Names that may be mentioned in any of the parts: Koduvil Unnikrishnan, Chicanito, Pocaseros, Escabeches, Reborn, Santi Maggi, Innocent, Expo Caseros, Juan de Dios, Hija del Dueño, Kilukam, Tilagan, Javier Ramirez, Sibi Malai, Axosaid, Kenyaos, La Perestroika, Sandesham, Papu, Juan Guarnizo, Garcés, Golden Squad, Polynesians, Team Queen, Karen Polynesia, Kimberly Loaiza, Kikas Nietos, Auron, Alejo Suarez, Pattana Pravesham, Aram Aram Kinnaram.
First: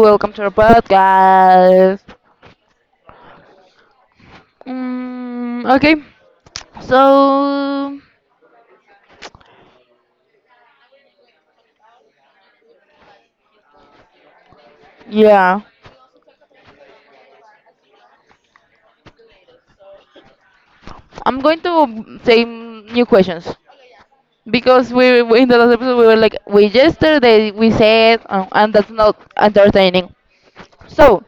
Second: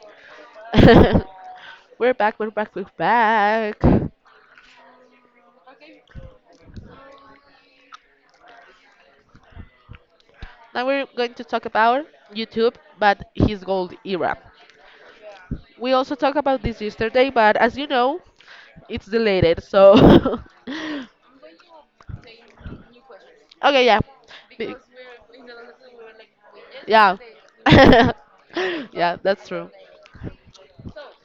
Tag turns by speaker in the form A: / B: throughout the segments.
A: welcome to our podcast.
B: We're back, we're back, we're back.
A: Mm, okay, so
B: Now we're going to talk about YouTube, but his gold era.
A: yeah,
B: We also talked about this yesterday, but as you know, it's deleted. So,
A: I'm going to say new questions
B: okay, yeah, Be-
A: because in the last episode we were like, we
B: yeah,
A: yesterday we said, and that's not
B: yeah, that's
A: entertaining. So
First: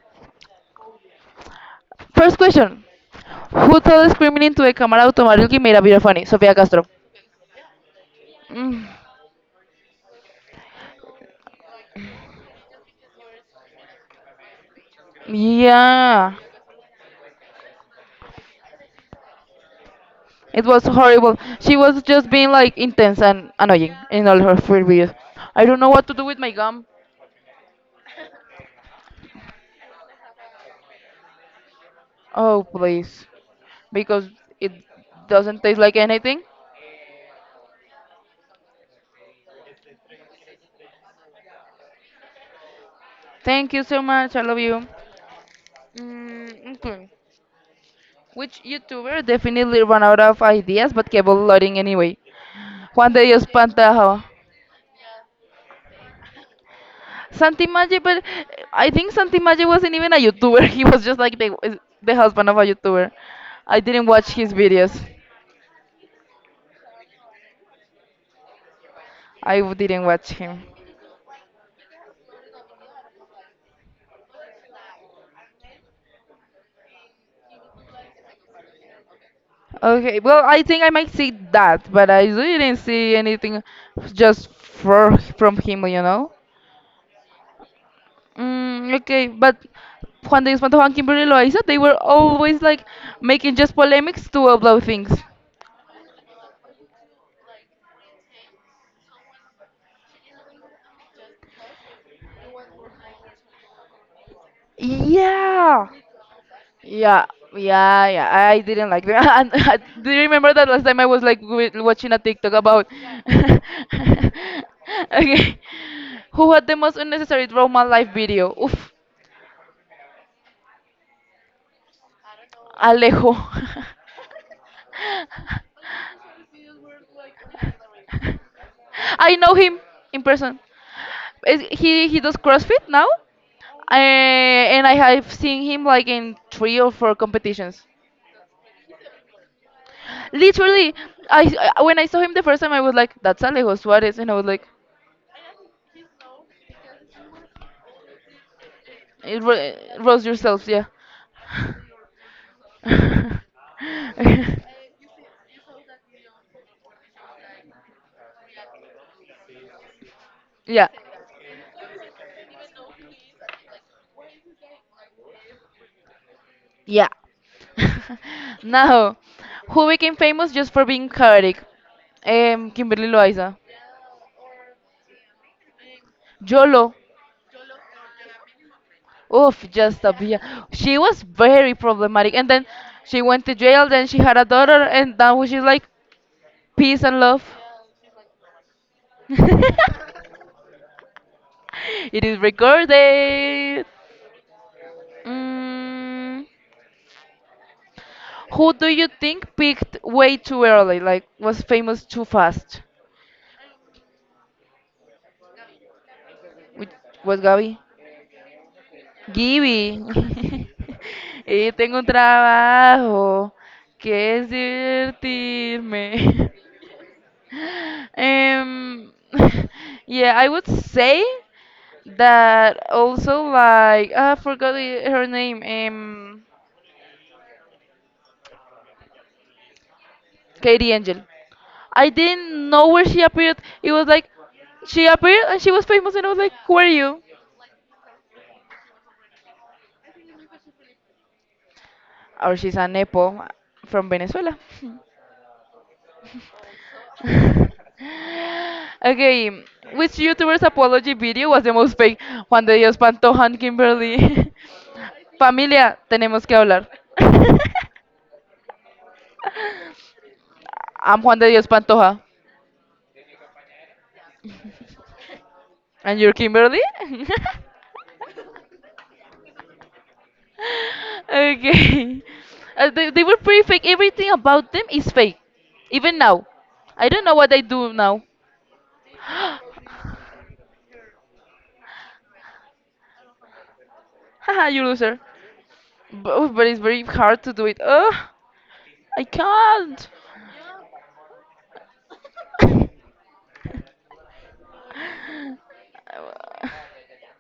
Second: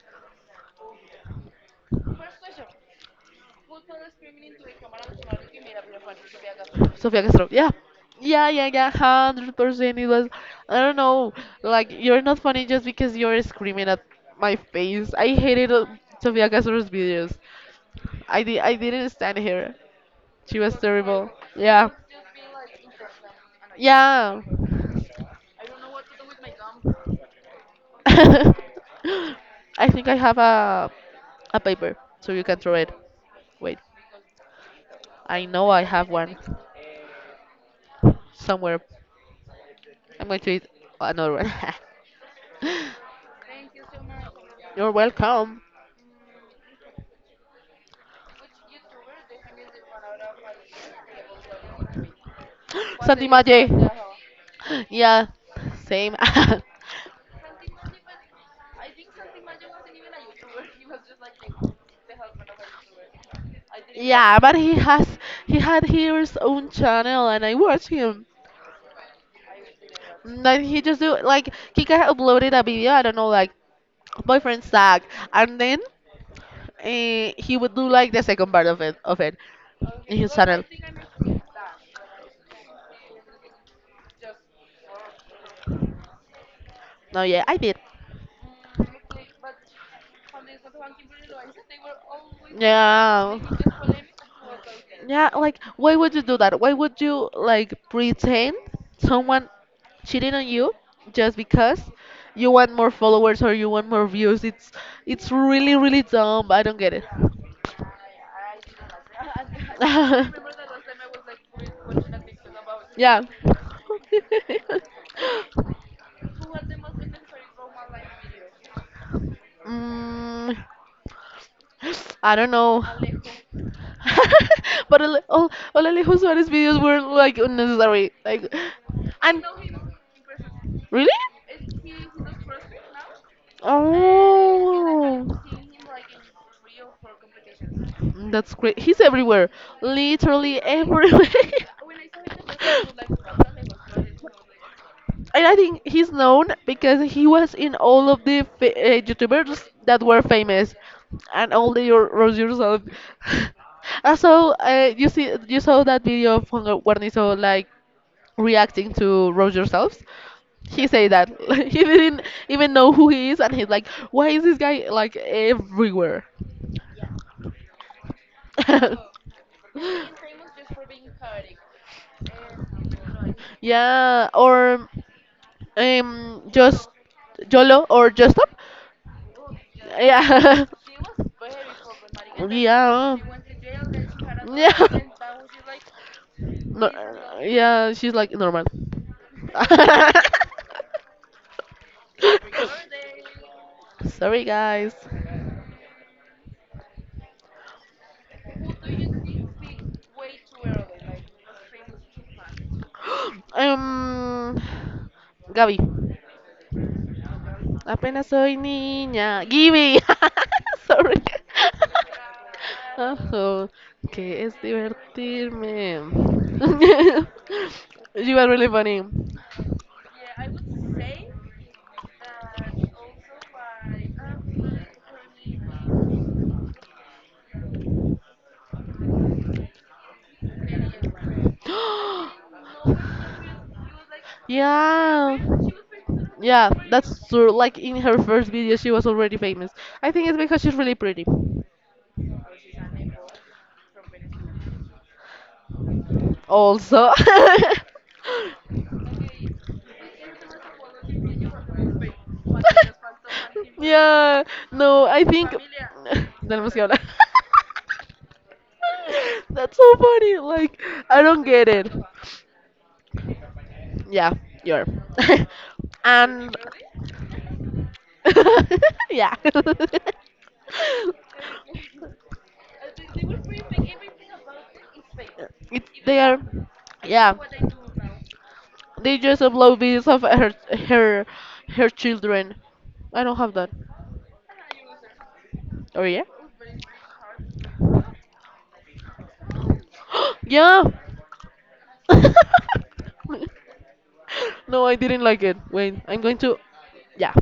A: first question: Who told screaming into a camera automatically made a video funny? Sofia Castro.
B: Sofia Castro. Yeah. Yeah, yeah,
A: Mm,
B: yeah, 100%. It was, I don't know, like you're not funny just because you're screaming at my face. I hated
A: yeah.
B: Sofia Castro's videos. I didn't stand here. She
A: It
B: was
A: was
B: terrible.
A: horrible. She
B: Yeah,
A: was just being like intense and annoying in all
B: yeah.
A: her food videos. I don't know what to do with my gum.
B: I think I have a paper, so you can
A: Oh,
B: throw it.
A: please.
B: Wait,
A: Because it
B: I
A: doesn't
B: know
A: taste
B: I
A: like
B: have one
A: anything.
B: somewhere. I'm going to eat another one.
A: Thank you so much. I love you.
B: You're welcome.
A: Which YouTuber definitely ran out of ideas but kept loading anyway? Juan de
B: Santi
A: Dios
B: Maje.
A: Pantaja.
B: Yeah, same.
A: Santi Maggi, but I think Santi Maggi wasn't even a YouTuber. He was just like the husband of a YouTuber. I didn't watch
B: Yeah,
A: his
B: but he
A: videos.
B: has he had his own channel and I watch him.
A: I didn't watch
B: And
A: him.
B: then he just do like Kika uploaded a video, I don't know, like boyfriend suck and then he would do like the second part of it in
A: Okay,
B: his
A: well, I
B: channel.
A: think I might see that, but I really didn't see anything just for, from him, you know?
B: No yeah, I did.
A: Mm, okay, but cuando Espanto Juan Kimberly Loaiza, they were always like
B: Yeah.
A: making just polemics to upload things.
B: Yeah, like why would you do that? Why would you like pretend someone cheating on you just because you want more followers or you want more views? It's really
A: Yeah.
B: really dumb. I don't get it.
A: Yeah, yeah, yeah. I didn't like that. And do you remember that last time I was like watching a TikTok about?
B: Yeah.
A: Okay, who had the most unnecessary drama life video? Oof,
B: Mm, I don't know.
A: Alejo.
B: But all Alejo Suarez videos were like unnecessary. Like,
A: I
B: and
A: know him in person.
B: really?
A: He does CrossFit now, uh, and I have
B: Oh.
A: seen him like in three or four competitions.
B: That's great. He's everywhere. Literally
A: Literally,
B: everywhere.
A: I when I saw him the first time, I was like, "That's Alejo Suarez," and I was like,
B: And I think he's known because he was in all of the
A: "It ro-
B: YouTubers
A: eh,
B: that were
A: "Roast yourselves,
B: famous,
A: yeah."
B: and all the your Rose yourself. Also, you saw that video of Juan Guarnizo like reacting to Rose yourselves. He
A: Yeah,
B: said that he didn't even know who he is, and he's like, "Why is this guy like everywhere?"
A: yeah. Now, who became famous just for being chaotic? Kimberly Loaiza.
B: Yeah, or just
A: YOLO.
B: Jolo or just stop.
A: Oof, just a bit.
B: Yeah.
A: She was very problematic, and then
B: Yeah.
A: she went to jail. Then she had a daughter,
B: Yeah.
A: and now she's like
B: No,
A: peace and love.
B: yeah, she's like normal.
A: It is recorded.
B: Sorry, guys.
A: Mm, who do you think peaked way too early? Like was famous too fast?
B: Um, Gaby.
A: Which was Gaby?
B: Apenas soy niña.
A: Gibby.
B: Gibby. Sorry.
A: y tengo un trabajo
B: Ojo,
A: que
B: que
A: es
B: es divertirme.
A: divertirme.
B: You are really funny.
A: Um, yeah, I would say that also like I forgot her name. Katie Angel. I didn't know where she appeared. It was like she
B: Yeah.
A: appeared and she was famous, and I was like,
B: Yeah,
A: "Who are you?"
B: that's true. Like in her first video, she was already famous. I think it's because she's really pretty.
A: Or she's a nepo from Venezuela.
B: Also.
A: Okay, which YouTuber's apology video was the most fake? Juan de Dios Pantojan,
B: Yeah,
A: Kimberly.
B: no, I think.
A: Familia, tenemos que
B: Tenemos que
A: hablar.
B: hablar. That's so funny. Like, I
A: I'm Juan
B: don't
A: de Dios
B: get it.
A: Pantoja.
B: Yeah, you're.
A: And you're
B: And
A: Kimberly?
B: yeah.
A: Okay. They were pretty fake. Everything about them is fake.
B: They
A: Even
B: are.
A: now. I don't
B: Yeah.
A: know what I do now.
B: They just upload
A: Haha,
B: videos of her her children. I don't have that.
A: you loser.
B: Oh yeah?
A: But it's very hard to do it. Ugh, I can't.
B: Yeah. No, I didn't like it. Wait, I'm going to. Yeah.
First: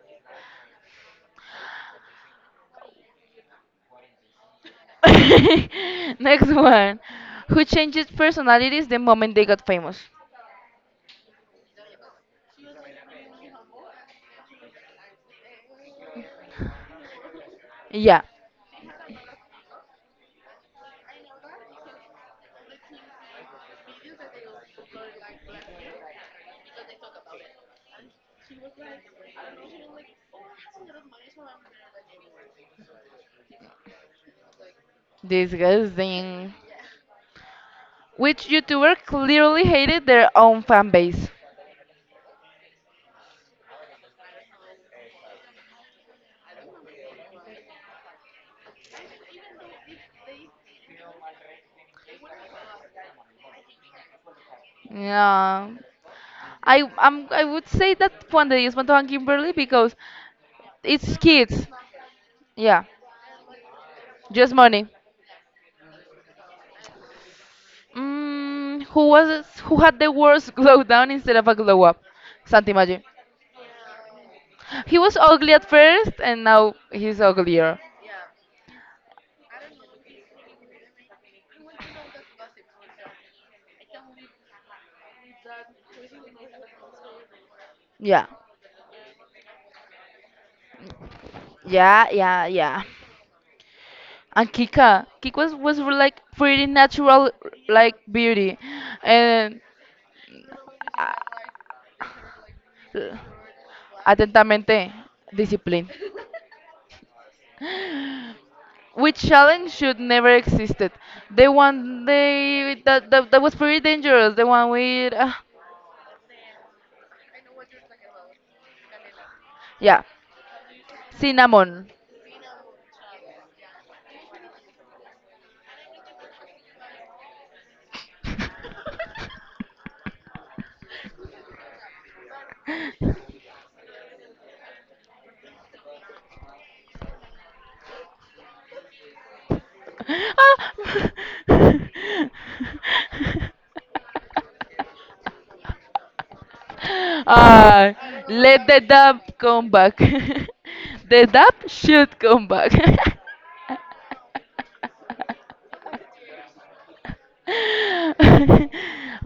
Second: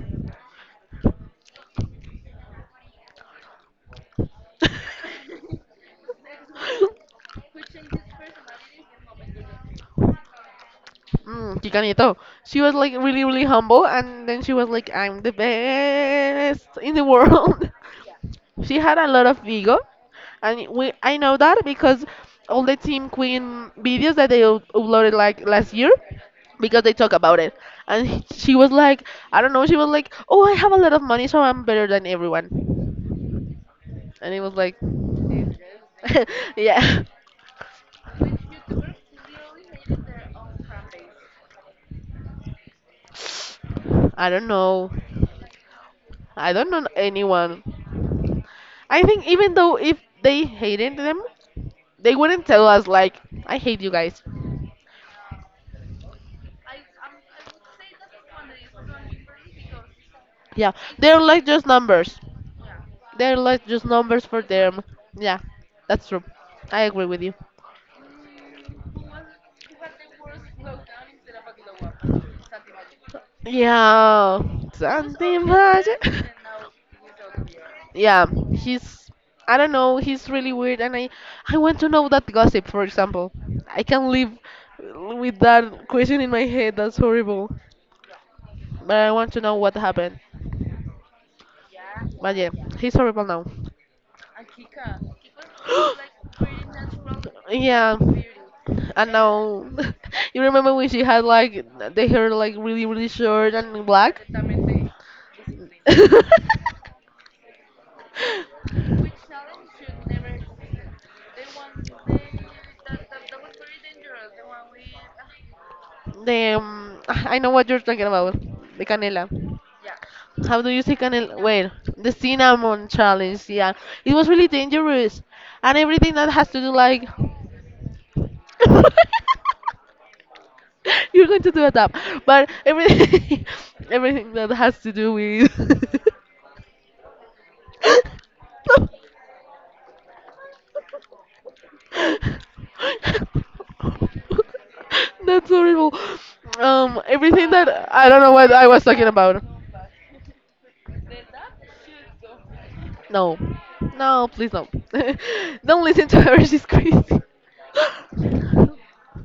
A: Next one. Who changed personalities the moment they got famous?
B: Chicanito. She was like really, really humble, and then she was like, "I'm the best in the world."
A: Yeah,
B: She had a lot of ego, and we I know that because all the Team Queen videos that they uploaded like last year, because they talk about it, and she was like, I don't know, she was like, "Oh, I have a lot of money, so I'm better than everyone," and it was like,
A: disgusting.
B: yeah,
A: Which YouTuber clearly hated their own fan base?
B: I don't know, I don't know anyone. I think even though if they hated them, they wouldn't tell us like, I hate you guys.
A: Yeah. I would say that Juan de Dios Pantoja and Kimberly because
B: Yeah,
A: it's
B: they're like
A: kids.
B: just numbers.
A: Yeah,
B: They're like just numbers for
A: just
B: them.
A: money.
B: Yeah, that's true. I agree with you.
A: Who had the worst glow down instead of a glow up? Santi Maggi.
B: Yeah,
A: He was
B: something
A: ugly at
B: magic.
A: first and now he's uglier.
B: Yeah, he's. I don't know. He's really weird, and I want to know that gossip. For example, I can live with that question in my head. That's horrible.
A: Yeah.
B: But I want to know what happened.
A: Yeah,
B: But
A: yeah,
B: yeah,
A: yeah.
B: he's horrible now.
A: And Kika. Kika was like pretty natural like
B: Yeah.
A: beauty.
B: And
A: And
B: now you remember when she had like the hair like really really
A: uh,
B: short and black?
A: atentamente, discipline. Which challenge should never existed. The one that was pretty dangerous. The one with
B: The I know what you're talking about. The canela.
A: yeah,
B: How do you say canela? Wait,
A: cinnamon.
B: the cinnamon challenge. Yeah, it was really dangerous, and everything that has to do like you're going to do a tap, but everything everything that has to do with
A: Ah,
B: That's horrible. Everything that
A: uh,
B: I don't know what
A: let
B: I
A: the
B: was talking
A: dub
B: about.
A: come back. The dub should come back.
B: No, no, please no. Don't listen to her. She's crazy.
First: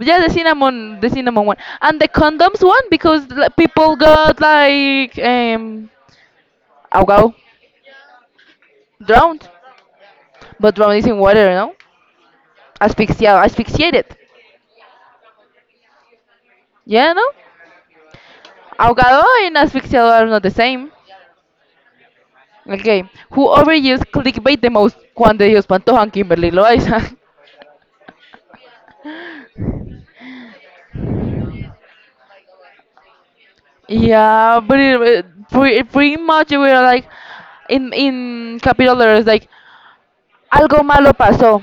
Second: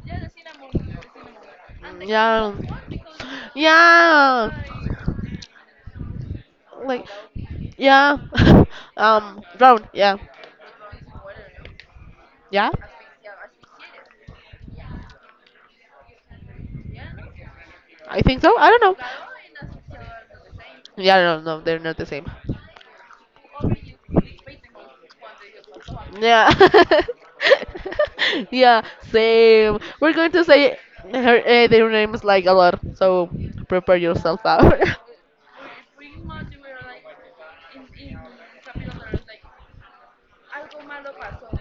A: Yeah, the cinnamon one, and the
B: Yeah,
A: condoms one because like, people got
B: yeah,
A: like
B: like
A: oh,
B: yeah.
A: drowned,
B: Drown. Yeah,
A: but drowned is in water, no?
B: yeah.
A: Asfixiado, asphyxiated. Yeah, no?
B: I think so. I don't know.
A: Ahogado and asfixiado are not the same.
B: Yeah, no, no, they're not the same.
A: Okay. Who overuse clickbait the most? Juan de Dios Pantoja and
B: Yeah.
A: Kimberly Loaiza.
B: Yeah, same. We're going to say their names like a lot, so prepare yourself
A: Yeah, but
B: out.
A: it, pretty, pretty much we are like in capital letters like algo malo pasó,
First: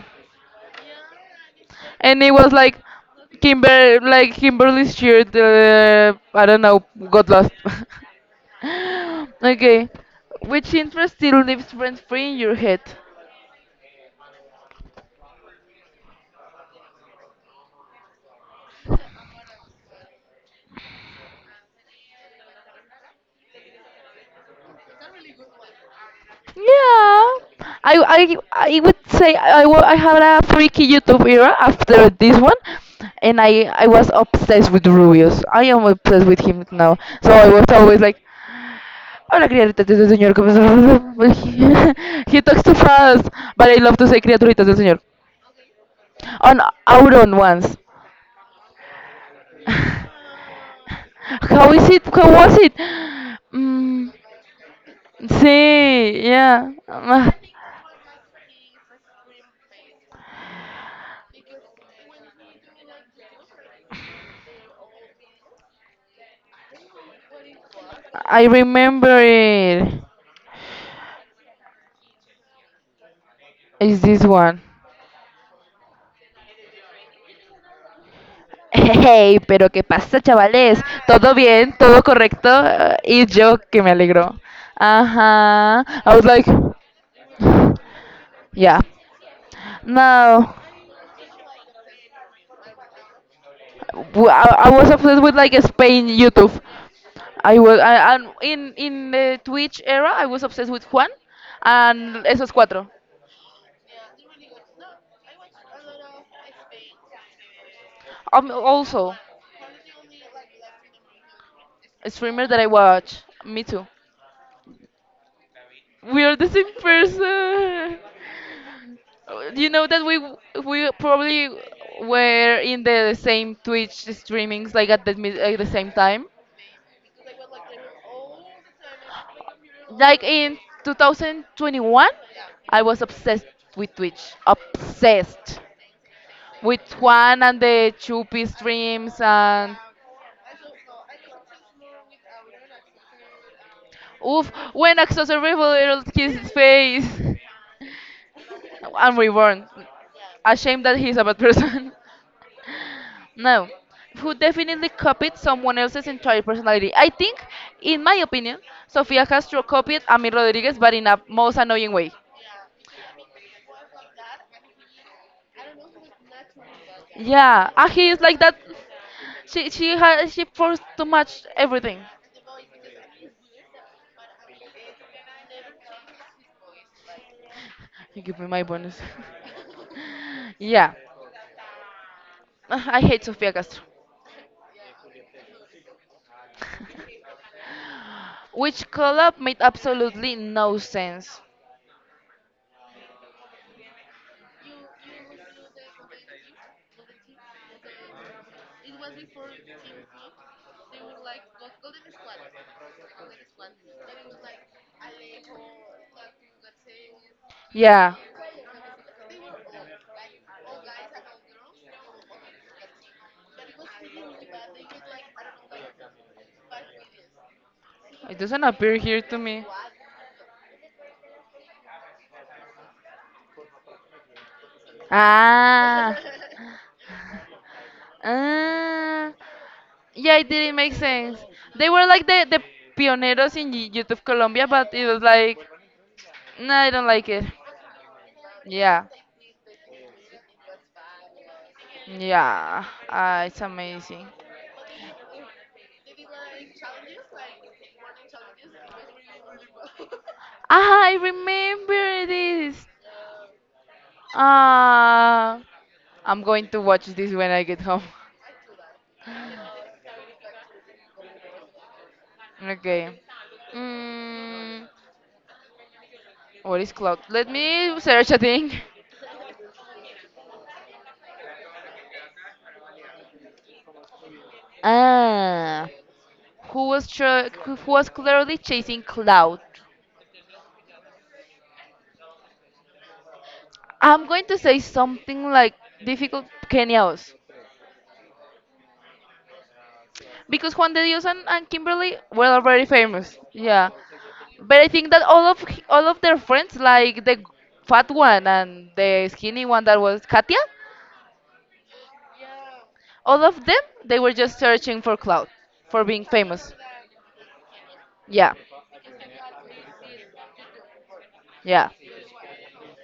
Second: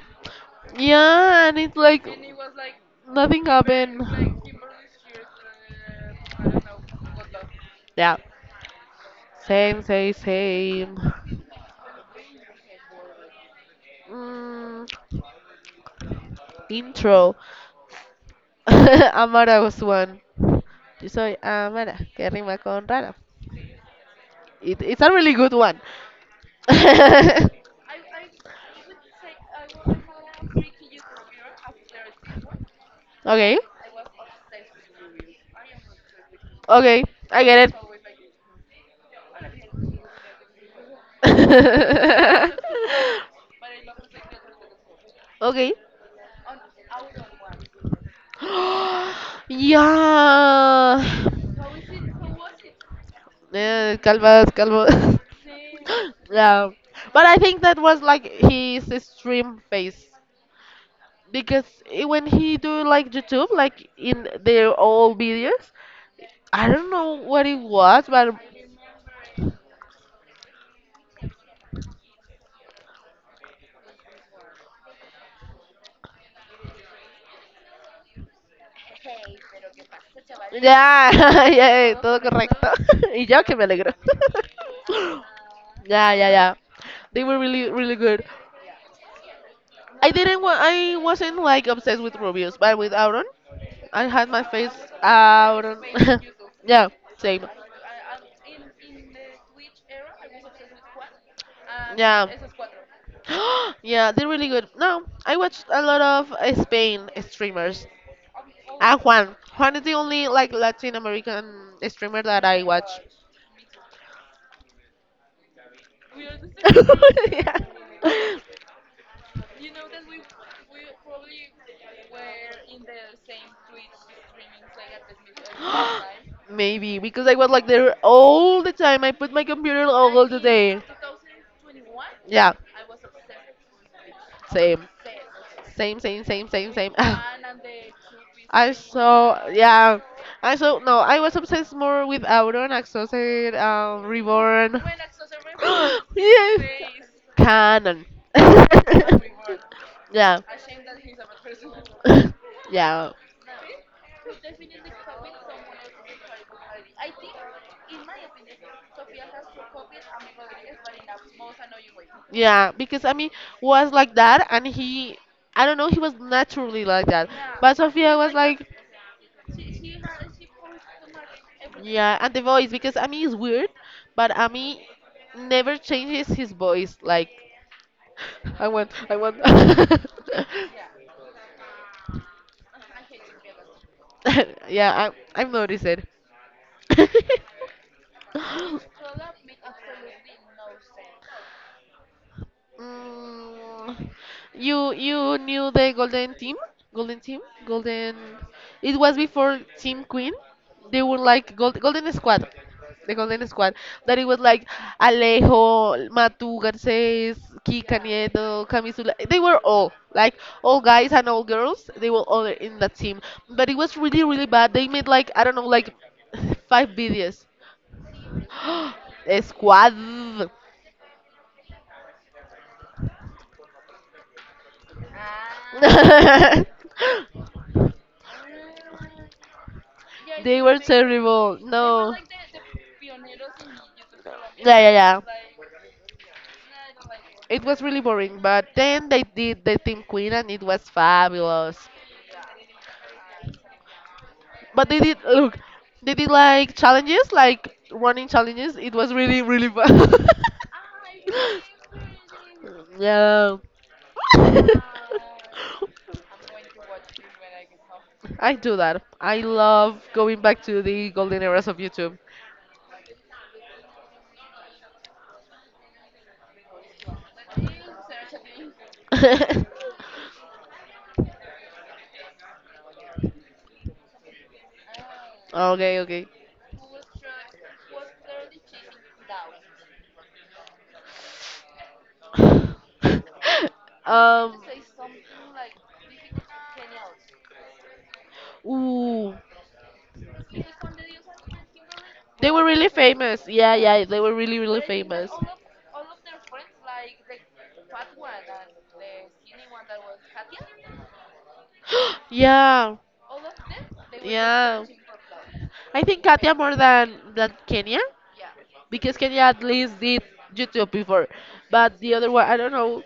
B: Yeah, and it's like
A: and it was like
B: nothing
A: Kimber
B: happened.
A: like Kimberly's shirt. I don't know, got lost.
B: Yeah, same,
A: Okay,
B: same,
A: which
B: same.
A: interest still leaves friends free in your head?
B: Mm, intro. Amara was one. Yo soy Amara, que rima con rara. It's a really good one.
A: Yeah, I would say I had a freaky YouTube era after this one, and
B: Okay,
A: I was obsessed with Rubius. I am obsessed with him now.
B: okay,
A: So
B: I
A: I was
B: get it.
A: always like, "Hola criaturitas del señor. ¿Cómo estás?" He talks too fast, but I love to say criaturitas del señor.
B: Okay.
A: On Auron once.
B: Yeah.
A: How is it? How was it?
B: Yeah.
A: Mm,
B: Calvas, calvas.
A: sí,
B: Yeah.
A: yeah.
B: But
A: Ah,
B: I think that was like his stream face, because when he do like YouTube, like in their old videos, I don't know what it was, but
A: I remember it. Is this one. Hey, pero ¿qué pasa, chavales?
B: yeah,
A: ¿Todo bien?
B: yeah,
A: ¿Todo
B: todo
A: correcto?
B: correcto. Y
A: Y
B: yo que
A: yo
B: me
A: que
B: alegro.
A: me alegro. Ajá. I
B: Yeah,
A: was
B: yeah,
A: like,
B: yeah. They were really, really good.
A: yeah.
B: I didn't
A: No,
B: wa- I wasn't like obsessed with Rubius, but with Auron, I had
A: w-
B: my
A: I, I
B: face
A: was obsessed with like
B: Auron.
A: Spain YouTube.
B: Yeah, same.
A: And in the Twitch era, I was obsessed with Juan and
B: Yeah.
A: esos cuatro.
B: Yeah, they're really good. No, I watched a lot of Spain streamers.
A: Um,
B: Ah,
A: also,
B: Juan. Juan is the only like Latin American
A: a
B: streamer that
A: streamer that
B: I
A: I
B: watch.
A: watch. Me too. We are the same
B: Yeah.
A: person. You know that we probably were in the same Twitch streamings like at the same time.
B: Maybe because I was like there all the time. I put my computer
A: Like
B: all the
A: in
B: day.
A: 2021,
B: Yeah,
A: I was obsessed with Twitch,
B: same,
A: obsessed
B: same, same, same, same,
A: with
B: same.
A: Juan and the Chupi
B: I
A: streams
B: saw,
A: and
B: yeah, I saw. No, I was obsessed more with Auron, Axosaid,
A: oof
B: Reborn.
A: when Axos revealed his
B: Yes,
A: face.
B: canon.
A: I'm reborn.
B: Yeah.
A: Ashamed that he's a bad person.
B: Yeah.
A: No, who definitely copied someone else's entire personality. I think, in my opinion, Sofia Castro copied Ami Rodriguez, but in a most annoying way.
B: Yeah, because I mean, was like that, and he, I don't know, he was naturally like that.
A: Yeah,
B: But
A: he
B: Sofia
A: is
B: was
A: like that.
B: like,
A: She forced too much everything.
B: yeah, and the voice, because I mean, it's weird, but I mean, never changes his voice. Like,
A: You give me my
B: I want,
A: bonus.
B: I want.
A: Yeah, I hate Sofia Castro.
B: Yeah, I've noticed it.
A: Which collab made absolutely no sense.
B: Mm, you knew the Golden Team, Golden Team, Golden. It was before Team Queen. They were like gold, Golden Squad, the Golden Squad. That it was like Alejo, Matu, Garcés, Kika
A: Yeah,
B: Nieto, Camisula. They were all like all guys and all girls. They were all in that team. But it was really really bad. They made like I don't know like five videos.
A: it doesn't appear here to me.
B: Squad.
A: Ah, ah. Yeah, it
B: They were
A: didn't make sense.
B: terrible.
A: They were
B: No.
A: like the pioneers in YouTube Colombia,
B: Yeah,
A: but
B: yeah,
A: it
B: yeah.
A: was like, no, I don't like it.
B: It was really boring, but
A: Yeah,
B: then they did the Team Queen and it was fabulous.
A: yeah, ah, it's amazing.
B: But they did like challenges, like running challenges. It was really, really fun.
A: Ah, I remember this.
B: Yeah.
A: Ah, I'm going to watch this when I get home.
B: I do that. I love going back to the golden eras of YouTube.
A: Okay. Mm, what is cloud? Let me search a thing. Ah,
B: Okay, okay.
A: who was clearly chasing cloud? I'm going to
B: um,
A: say something like difficult Kenyaos
B: ooh,
A: because Juan de Dios and Kimberly were
B: they were
A: already
B: really
A: famous.
B: famous. Yeah,
A: Yeah,
B: yeah, they were really,
A: but
B: really
A: I think that
B: famous.
A: all of their friends, like the fat one and the skinny one that was Katia,
B: Yeah,
A: all of them they were just
B: yeah.
A: searching for clout
B: I
A: for
B: think
A: being
B: Katia
A: famous.
B: more than Kenya.
A: Yeah,
B: Because Kenya at least did YouTube before,
A: yeah,
B: but the other one I don't know.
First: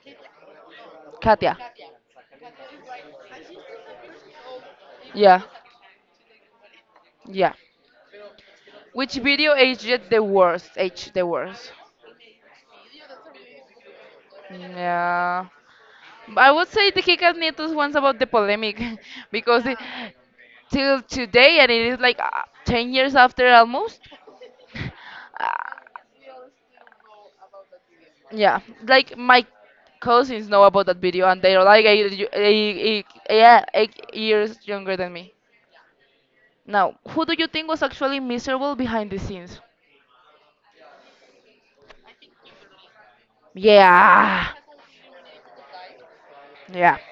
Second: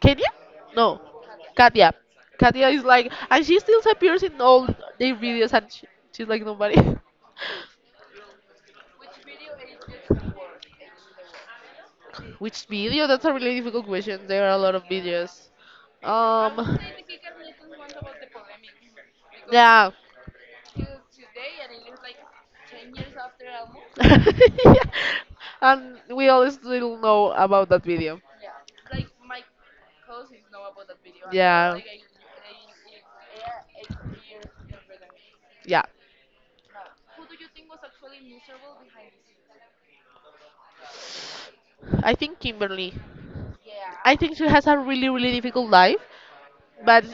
B: Kenya? No,
A: Katia.
B: Katia. Katia is like, and she still appears in all their
A: Yeah,
B: videos, and she's like nobody.
A: yeah. Which video aged the worst? Aged the worst.
B: Which video? That's a really difficult question. There are a lot of
A: Yeah.
B: videos.
A: But I would
B: Um.
A: say the Kikas Nietos one's about the polemic because the,
B: Yeah.
A: till today, and it is like 10 years after almost.
B: Yeah.
A: Uh,
B: And we all still know about that video.
A: yeah, like my cousins know about that video, and they're
B: Yeah.
A: like eight, y- eight, eight, yeah, eight years younger than me.
B: Yeah,
A: Now, who do you think was actually miserable behind the scenes?
B: I think Kimberly. I think she
A: Yeah,
B: has a really, really difficult life,
A: yeah,
B: but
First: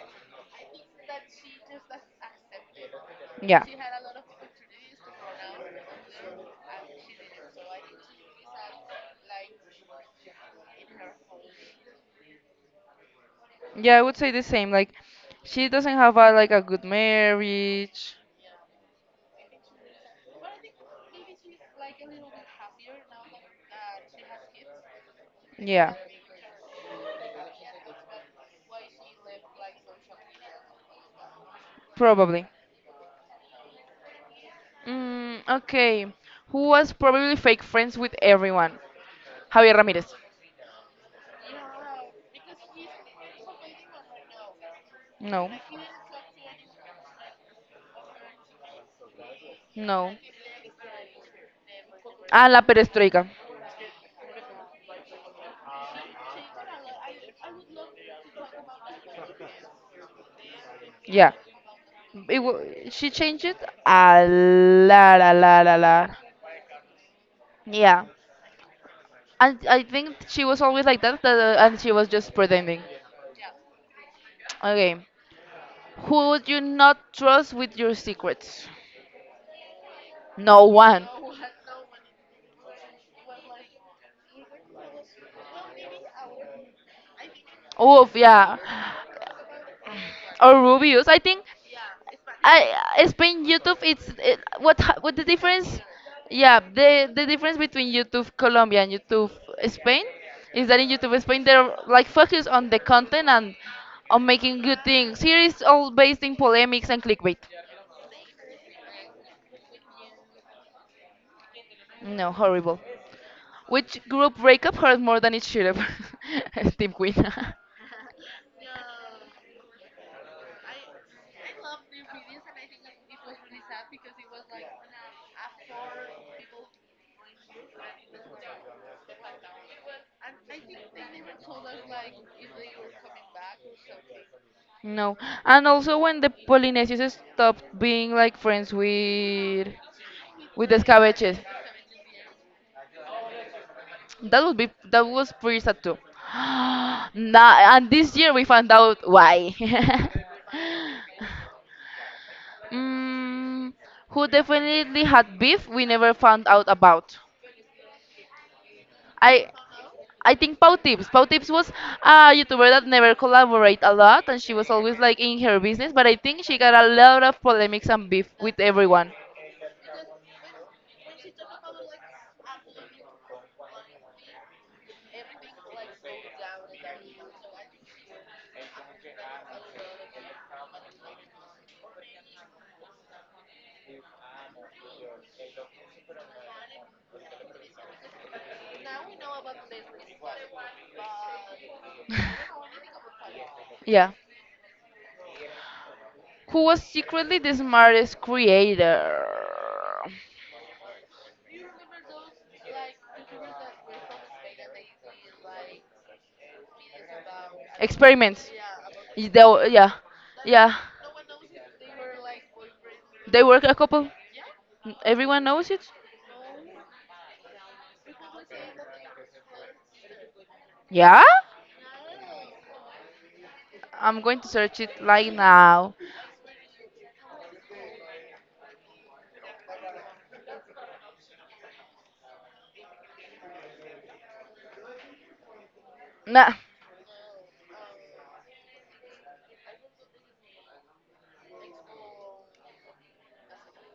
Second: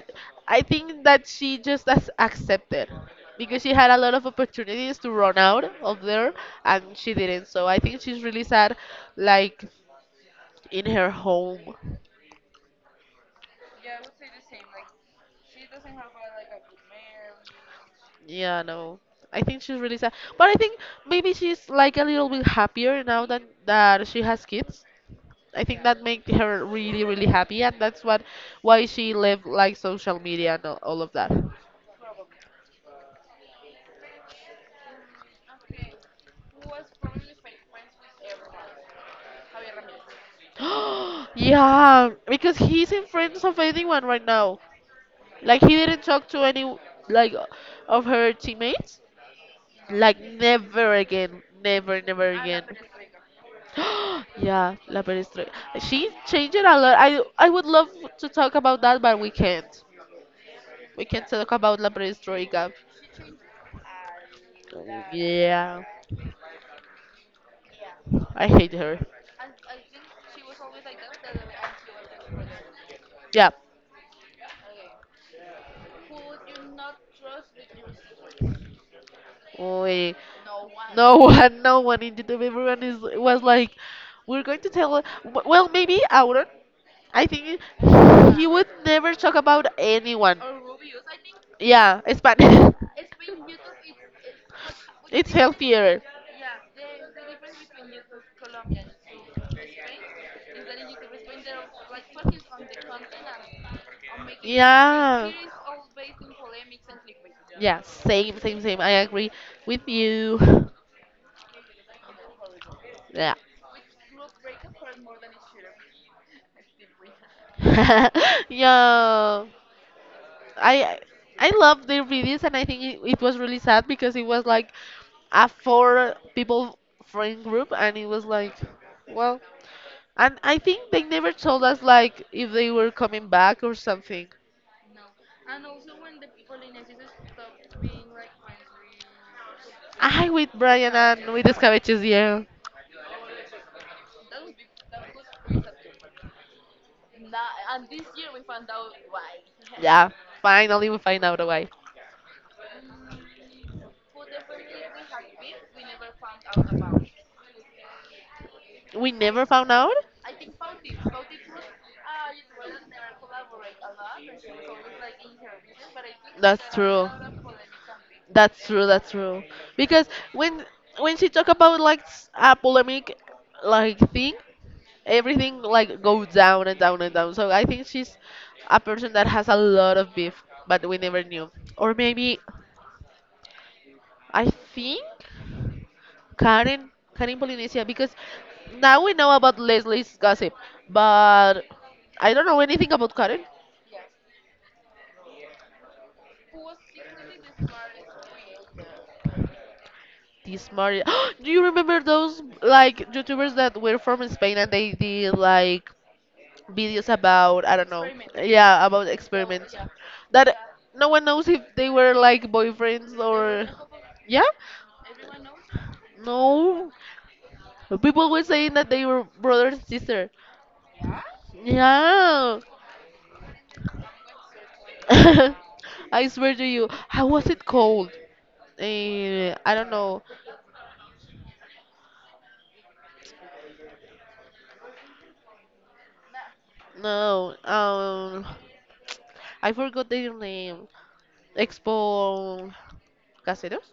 B: I think that she just has accepted because
A: yeah.
B: she had a lot of opportunities to run out of there and she didn't. So I think she's really sad, like in her home.
A: Yeah, I would say the same. Like, she doesn't have a like a good marriage.
B: Yeah, no. I think she's really sad, but I think maybe she's like a little bit happier now that she has kids I think
A: Yeah,
B: that made her really, really happy, and that's what why she left like social media and all of that.
A: probably. Mm, okay. Who was probably fake friends with everyone? Javier Ramirez.
B: Yeah, because he's in friends of anyone right now.
A: No.
B: Like he didn't talk to any like of her teammates.
A: No.
B: Like never again, never, never
A: Ah, la
B: again.
A: perestroika.
B: Yeah, La Perestroika. She changed it a lot. I would love to talk about that, but we can't. We can't
A: Yeah.
B: talk about La
A: It
B: Perestroika.
A: w- she changed it a la la la la
B: Yeah,
A: la. Yeah.
B: I hate her.
A: And I think she was always like that, and she was just pretending.
B: Yeah.
A: Okay. Who would you not trust with your secrets?
B: We,
A: No
B: no
A: one.
B: no one in YouTube. Everyone is was like, we're going to tell. Well, maybe Auron. I think
A: Oof,
B: he
A: yeah.
B: would never talk about anyone.
A: Or Rubius. I think
B: Yeah, it's bad.
A: I Spain YouTube. What the
B: It's
A: difference?
B: healthier.
A: Yeah, the difference between YouTube Colombia and YouTube Spain is that in YouTube Spain they're like focused on the content and on making good things.
B: Yeah.
A: Here is all based in polemics and clickbait.
B: Yeah, same, same, same. I agree with you.
A: No, horrible.
B: Yeah.
A: Which group breakup hurt more than it should have? Team Queen.
B: Yeah, I I love their videos, and I think it was really sad because it was like a four people friend group, and it was like, well, and I think they never told us like if they were coming back or something.
A: No, and also when the Polynesians stopped being like friends with
B: I with
A: with the
B: Brian and
A: Escabeches.
B: with Escabeches, yeah.
A: That would be that was pretty sad too. Nah, and this year we found out why.
B: Yeah, finally we find out why.
A: mm, who definitely had beef we never found out about.
B: We never
A: I
B: found out?
A: I think Pau Tips. Pau Tips was a YouTuber that never collaborate a lot and she was always like in her business, but I think she
B: That's
A: got a
B: true.
A: lot of polemics and beef with
B: That's true.
A: everyone.
B: That's true. Because when when she talk about like a polemic like thing, everything like goes down and down and down. So I think she's a person that has a lot of beef, but we never knew. Or maybe I think Karen, Karen Polynesia, because now we know about Leslie's gossip, but I don't know anything about Karen.
A: Yeah. Who was secretly the smartest creator?
B: This Maria, do you remember those like YouTubers that were from Spain and they did like videos about I don't know,
A: Experiments.
B: yeah, about
A: Y- the-
B: experiments
A: Yeah.
B: that
A: Yeah.
B: no one knows if they were like boyfriends
A: They work
B: or
A: a couple.
B: yeah,
A: Everyone knows it.
B: no, people were saying that they were brother and sister.
A: Yeah?
B: Yeah.
A: I'm going to search it like now.
B: I swear to you, how was it called? Eh, I don't know.
A: Nah,
B: No, I forgot their name. Expo Caseros?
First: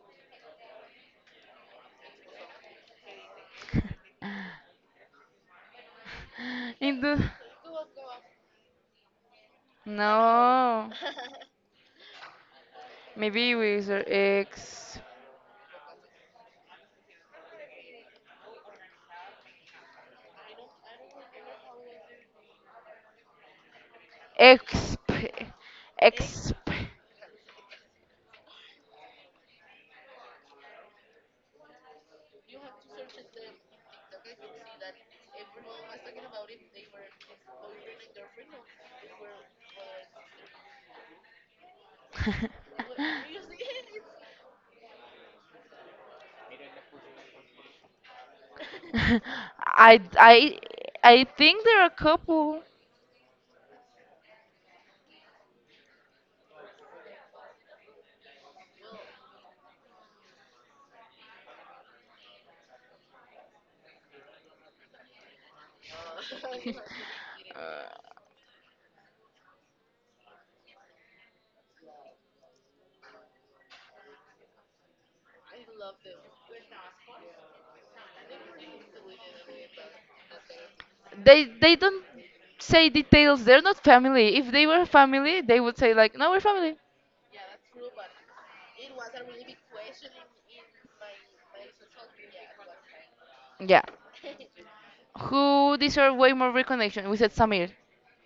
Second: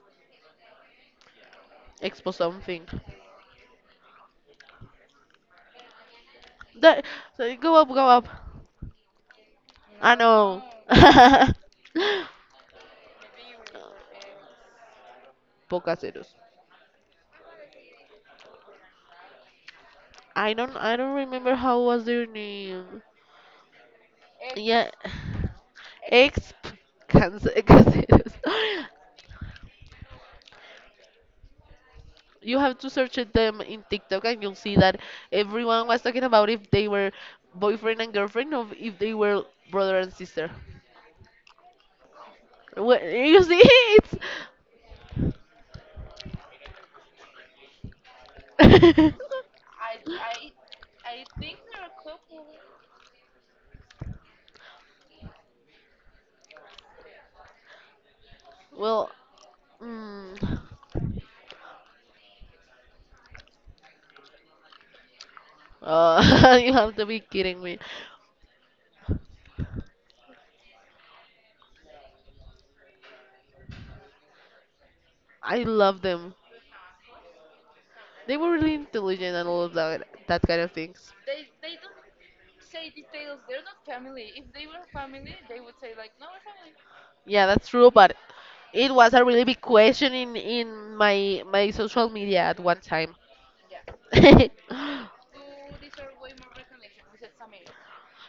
B: Expo something.
A: in
B: That,
A: the
B: so go up, go up. I know.
A: no.
B: Pocaseros.
A: Maybe we search X
B: I don't remember how was their name. Yeah,
A: exp exp.
B: Exp Cance- Caseros. You have to search it them in TikTok and you'll see that everyone was talking about if they were boyfriend and girlfriend or if they were brother and sister. What you see? It's
A: I I I think they're a couple.
B: well, mm, you have to be kidding me. I love them. They were really intelligent and all of that that kind of things.
A: They don't say details. They're not family. If they were family, they would say like, no, we're family.
B: Yeah, that's true, but it was a really big question in my social media at one time.
A: Yeah. Who deserve way more recognition? We said Samir.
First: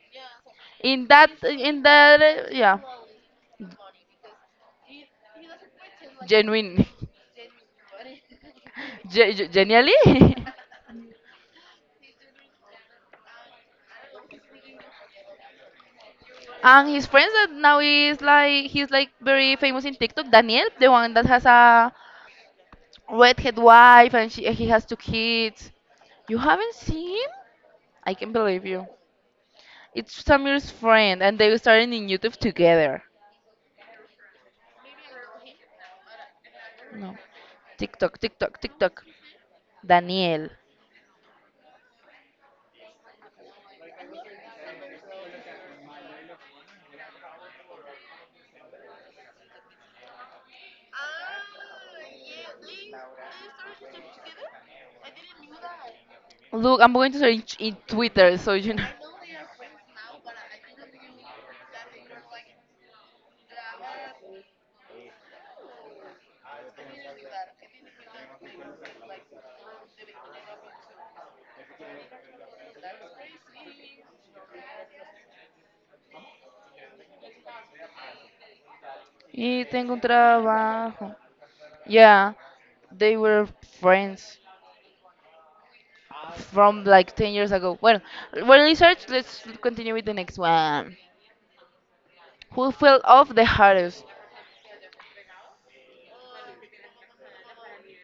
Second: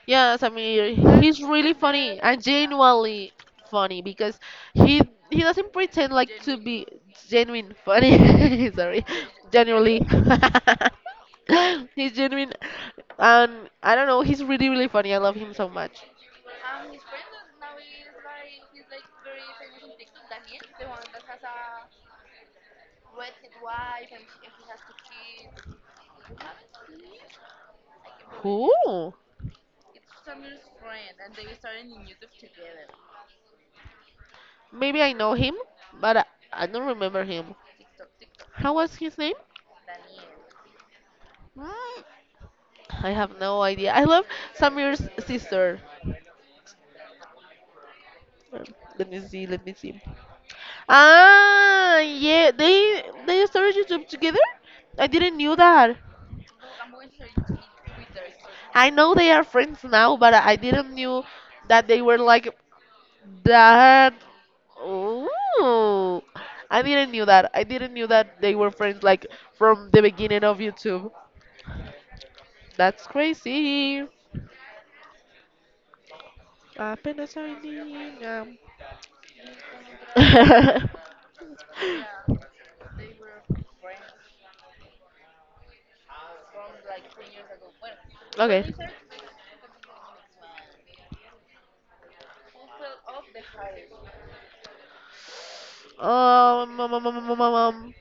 B: Yes, I
A: In
B: mean
A: that
B: he's really
A: in
B: funny
A: that
B: and
A: uh, yeah.
B: genuinely funny because he he doesn't pretend like to
A: Genuine.
B: be genuine funny. Sorry,
A: Genially.
B: genuinely. He's genuine, and I don't know. He's really really funny. I love him so much.
A: And his friends that now is like, he's like very famous in TikTok. Daniel, the one that has a redhead wife and he has two kids. You haven't seen. I can believe
B: Who?
A: you. It's Samir's friend and they started in YouTube together.
B: Maybe I know him, but I, I don't
A: No,
B: remember him.
A: TikTok, TikTok,
B: How was
A: TikTok.
B: his name?
A: Daniel.
B: Mm, I have no idea. I love Samir's sister. Um, Let me see. Let me see. Ah, yeah, they started YouTube together. I didn't knew that.
A: Look, I'm going to search in Twitter so you know.
B: I know they are friends now, but I didn't knew that they were like that. Ooh, I didn't knew that. I didn't knew that they were friends like from the beginning of YouTube. That's crazy. Apenas soy niña.
A: Y tengo un trabajo. Yeah, they were friends from like 10 years ago. Well,
B: Okay.
A: research, let's continue with the next one. Who fell off the hardest?
B: Um, um, um, um, um, um, um,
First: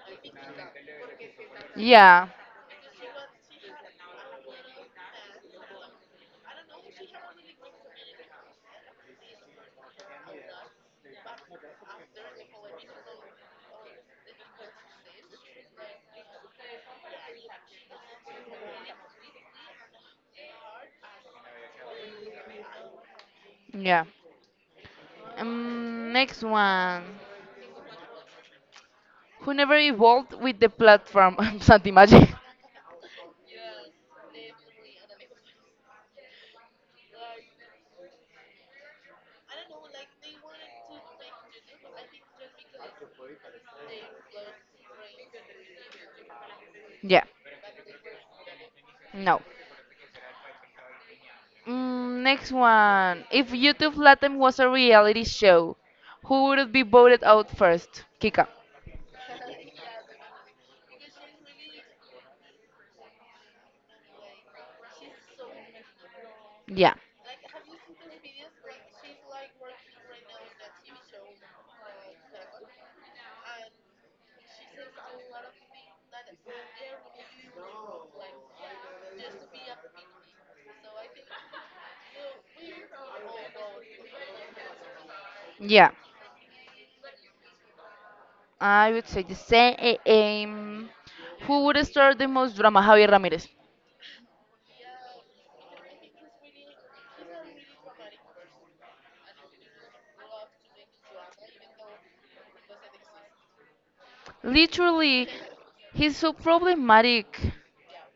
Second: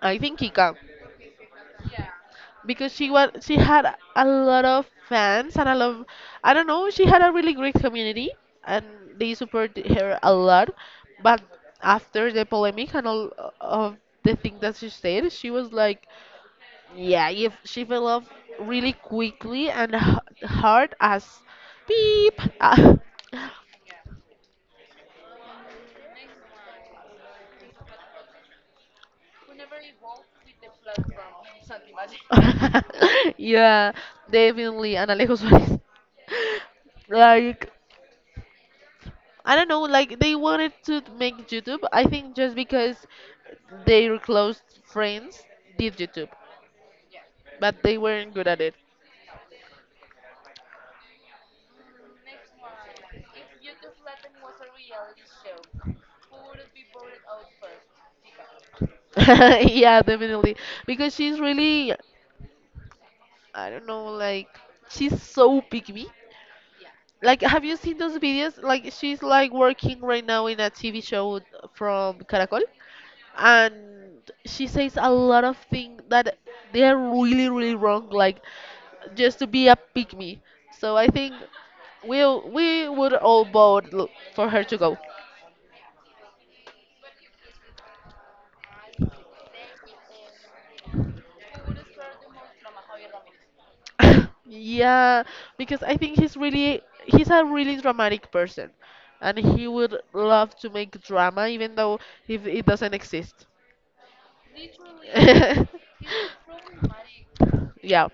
B: I think Kika.
A: Yeah,
B: Because she had a lot of fans and a lot of, I don't know, she had a really great community and they supported her a lot, but after the polemic and all of the things that she said, she was like, yeah, if she fell off really quickly and hard as beep. Ah.
A: yeah. Next one. Who never evolved with the platform? Santi Magic.
B: Yeah, definitely, and Alejo Suarez. Like I don't know, like they wanted to make YouTube. I think just because their close friends did YouTube,
A: Yeah,
B: but they weren't good at it.
A: no. Next one. If YouTube Latin was a reality show, who would be voted out first? Kika.
B: Yeah, definitely. Because she's really, I don't know, like she's so picky.
A: Yeah,
B: Like, have you seen those videos? Like, she's like working right now in a TV show from Caracol. And she says a lot of things that they're really really wrong, like just to be a pick me, so I think we we would all vote for her to go.
A: yeah. I would say the same. Um, who would star the most drama? Javier Ramirez.
B: Yeah, because I think he's really, he's a really dramatic person and he would love to make drama even though if it doesn't exist.
A: Literally, he's so problematic.
B: Yeah,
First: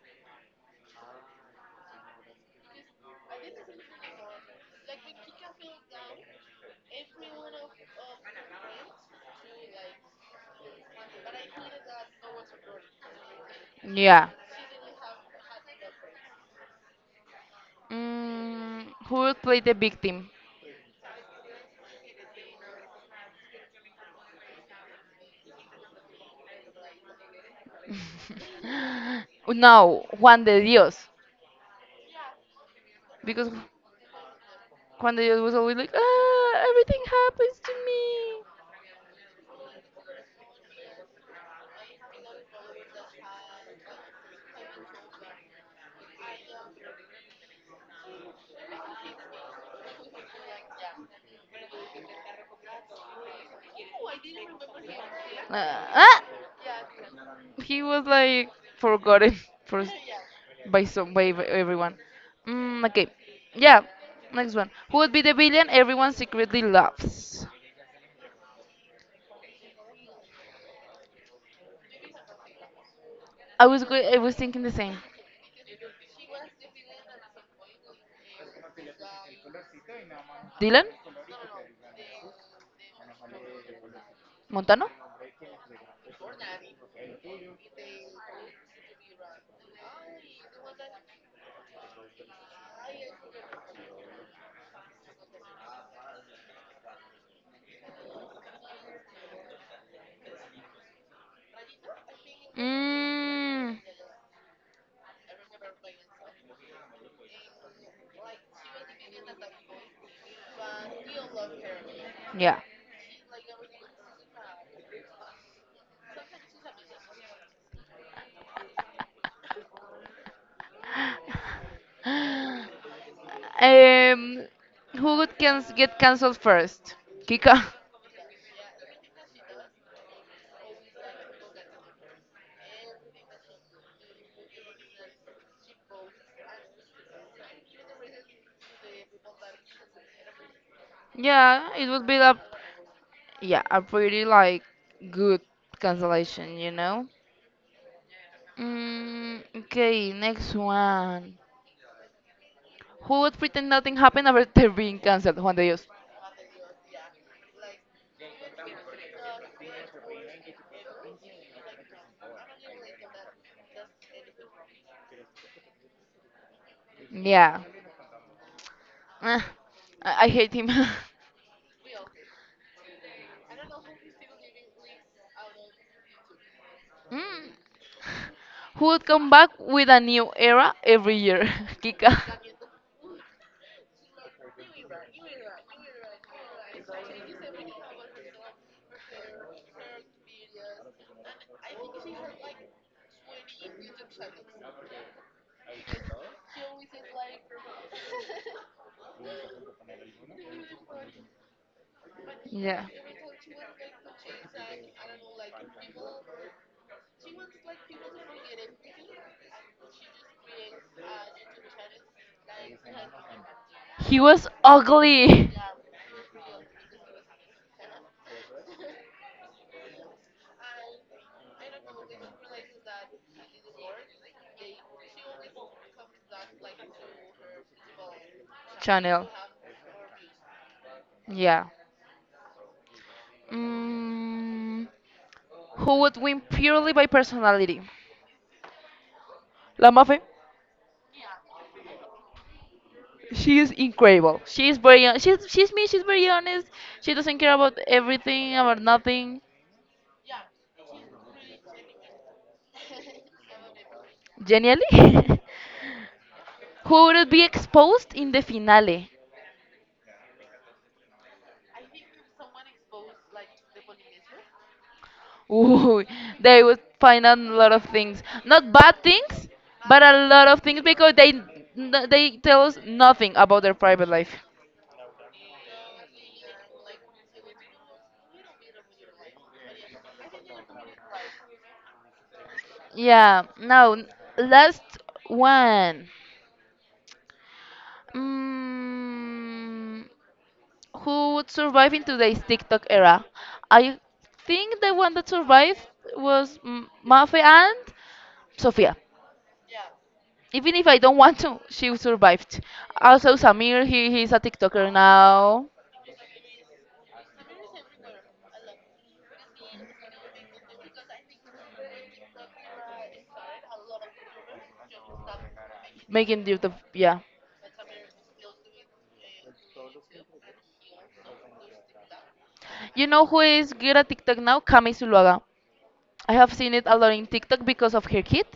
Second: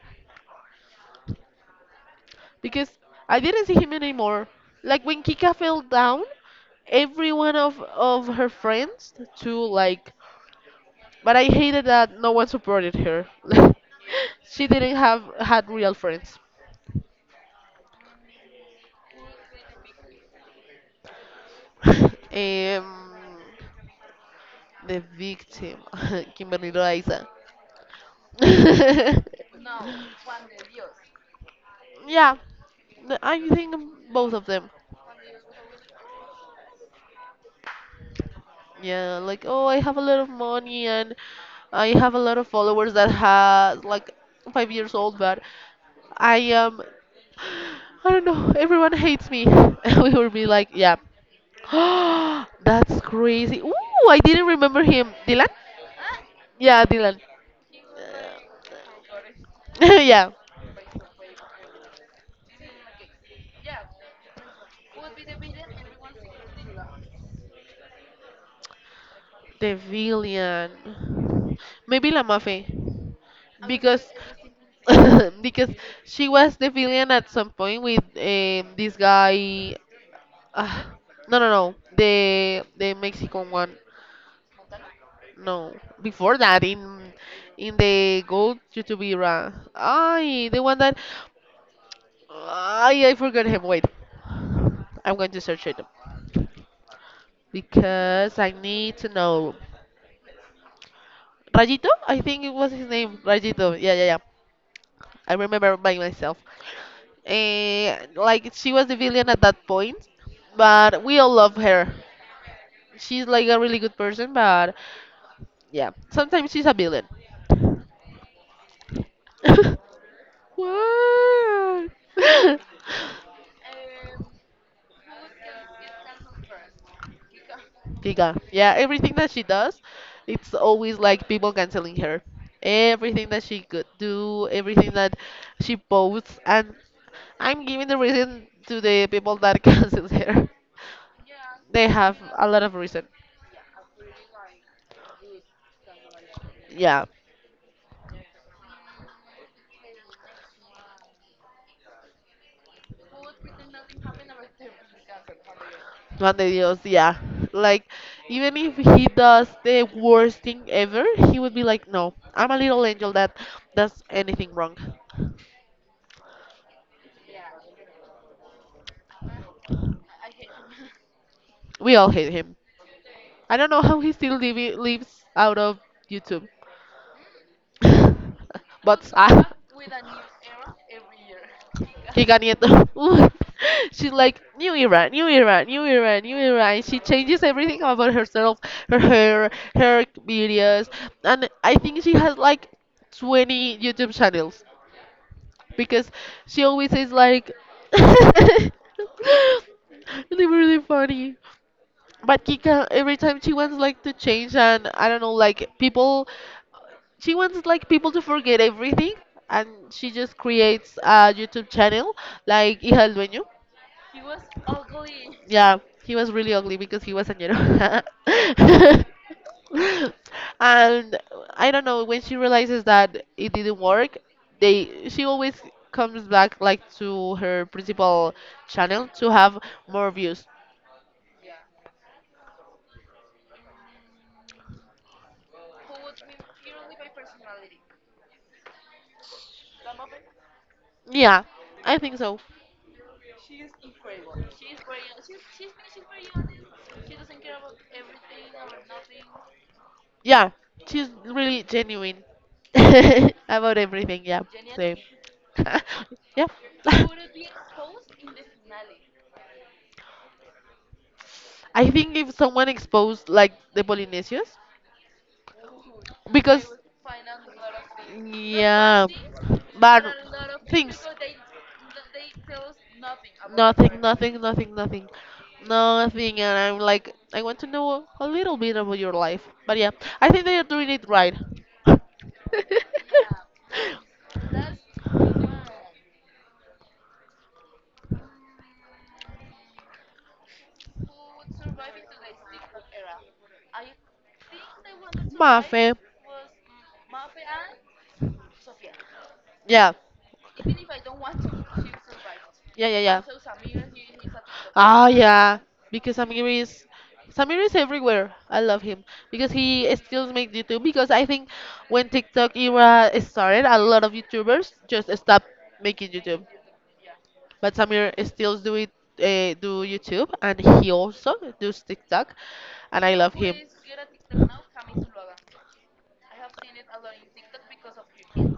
B: because I didn't see him anymore, like when Kika fell down, every one of her friends to like, but I hated that no one supported her.
A: Yeah.
B: She didn't have had real friends.
A: Who would play the victim?
B: um the victim Kimberly Loaiza.
A: No, Juan de Dios.
B: Yeah, I
A: Because
B: think both of them.
A: Juan de Dios was always like, ah, everything happens to me.
B: Yeah, like, oh, I have a lot of money and I have a lot of followers that has like 5 years old, but I am, I don't know. Everyone hates me. And we will be like, yeah. That's crazy. Ooh, I didn't remember him. Dylan?
A: Ah!
B: Yeah, Dylan.
A: He was like forgotten for s-
B: Yeah.
A: by everyone. Mm, okay, yeah. Next one. Who would be the villain everyone secretly loves?
B: The villain. Maybe La Mafe.
A: I was go-
B: Because
A: I was thinking the same.
B: because she was the villain at some point with this guy. Uh,
A: Dylan
B: no, no, no. The Mexican one.
A: Montano.
B: No, before that in the gold YouTube era. Ay, the one that, ay, I forgot him. Wait, I'm going to search it because I need to know. Rajito, I think it was his name. Rajito.
A: Mm,
B: Yeah, yeah, yeah. I remember by myself. And like she was the villain at that point, but we all love her.
A: yeah.
B: She's like a really good person, but yeah, sometimes she's a villain. What?
A: um, who would get cancelled first? Kika.
B: Giga. Yeah, everything that she does, it's always like people canceling her. Everything that she could do, everything that she posts, and I'm giving the reason to the people that cancel her.
A: Yeah,
B: They
A: it would
B: have
A: be a
B: a lot of reason.
A: yeah a pretty like good cancellation, you
B: Yeah,
A: know. Mm, okay, next one. Who would pretend nothing happened after being cancelled? Juan de Dios.
B: Juan de Dios, yeah. Like, even if he does the worst thing ever, he would be like, no, I'm a little angel that does anything wrong.
A: Yeah. Ah, I hate him.
B: We all hate him. I don't know how he still lives out of YouTube.
A: Mm. Who would
B: but
A: come back with a new era every year? Kika.
B: Kika Nieto. Ooh. She's like new era, new era, new era, new era, and she changes everything about herself, her hair, her videos, and I think she has like 20 YouTube channels because she always is like really really funny. But Kika,
A: Yeah.
B: every time she wants like to change, and I don't know, like people she wants like people to forget everything, and she just creates a YouTube channel like Hija del Dueño.
A: He was ugly.
B: Yeah, he was really ugly because he was añero. And I don't know, when she realizes that it didn't work, they she always comes back like to her principal channel to
A: Chanel.
B: have more views.
A: Yeah. Mm, who would win purely by personality? La Mafe.
B: Yeah, I think so.
A: She is incredible. She is very. She's me. She's very honest. She doesn't care about everything, about nothing.
B: Yeah, she's really genuine about everything. Yeah,
A: Genially.
B: same. Yeah.
A: Who would be exposed in the finale?
B: I think if someone exposed like the Polynesians,
A: Ooh, they
B: because
A: would find out a lot of things. Not bad
B: yeah,
A: things,
B: but
A: but a lot of things
B: things,
A: because they tell us nothing about their
B: nothing,
A: private life.
B: nothing, nothing, nothing, nothing, and I'm like, I want to know a little bit about your life. But yeah, I think they are doing it right.
A: Yeah, now last one. Mm, who would survive in today's TikTok era? I think the one that survived
B: Mafe.
A: was Mafe and Sofia.
B: Yeah,
A: Even if I don't want to, she survived.
B: yeah, yeah,
A: Also,
B: yeah.
A: Samir, he's a TikToker
B: Ah, yeah,
A: now,
B: because Samir is everywhere. I love him because he still makes YouTube. Because I think when TikTok era started, a lot of YouTubers just stopped making YouTube,
A: making YouTube. Yeah,
B: but Samir still do it, do YouTube, and he also does TikTok, and
A: you
B: I
A: know
B: love
A: who
B: him.
A: is good at TikTok now? Kami Zuluaga. I have seen it a lot in TikTok because of her kid.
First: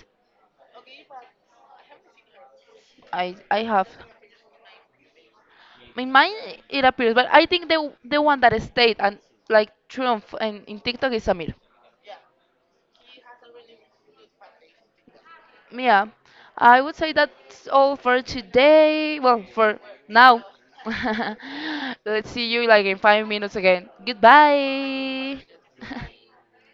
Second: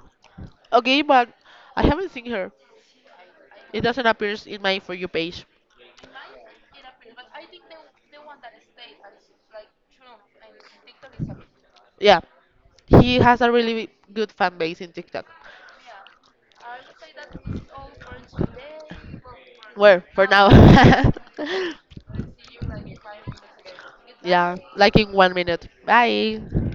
B: Okay, but I haven't seen her.
A: I
B: It
A: have.
B: doesn't appear in my For You page.
A: In mine, it appears, but I think the one that stayed and like triumph in TikTok is Samir.
B: Yeah, he has a really good fan base in TikTok.
A: Yeah, I would say that's all for today. Well, for
B: Where for
A: now.
B: now?
A: Let's see you like in 5 minutes again.
B: Yeah, like in one
A: Goodbye.
B: minute. Bye.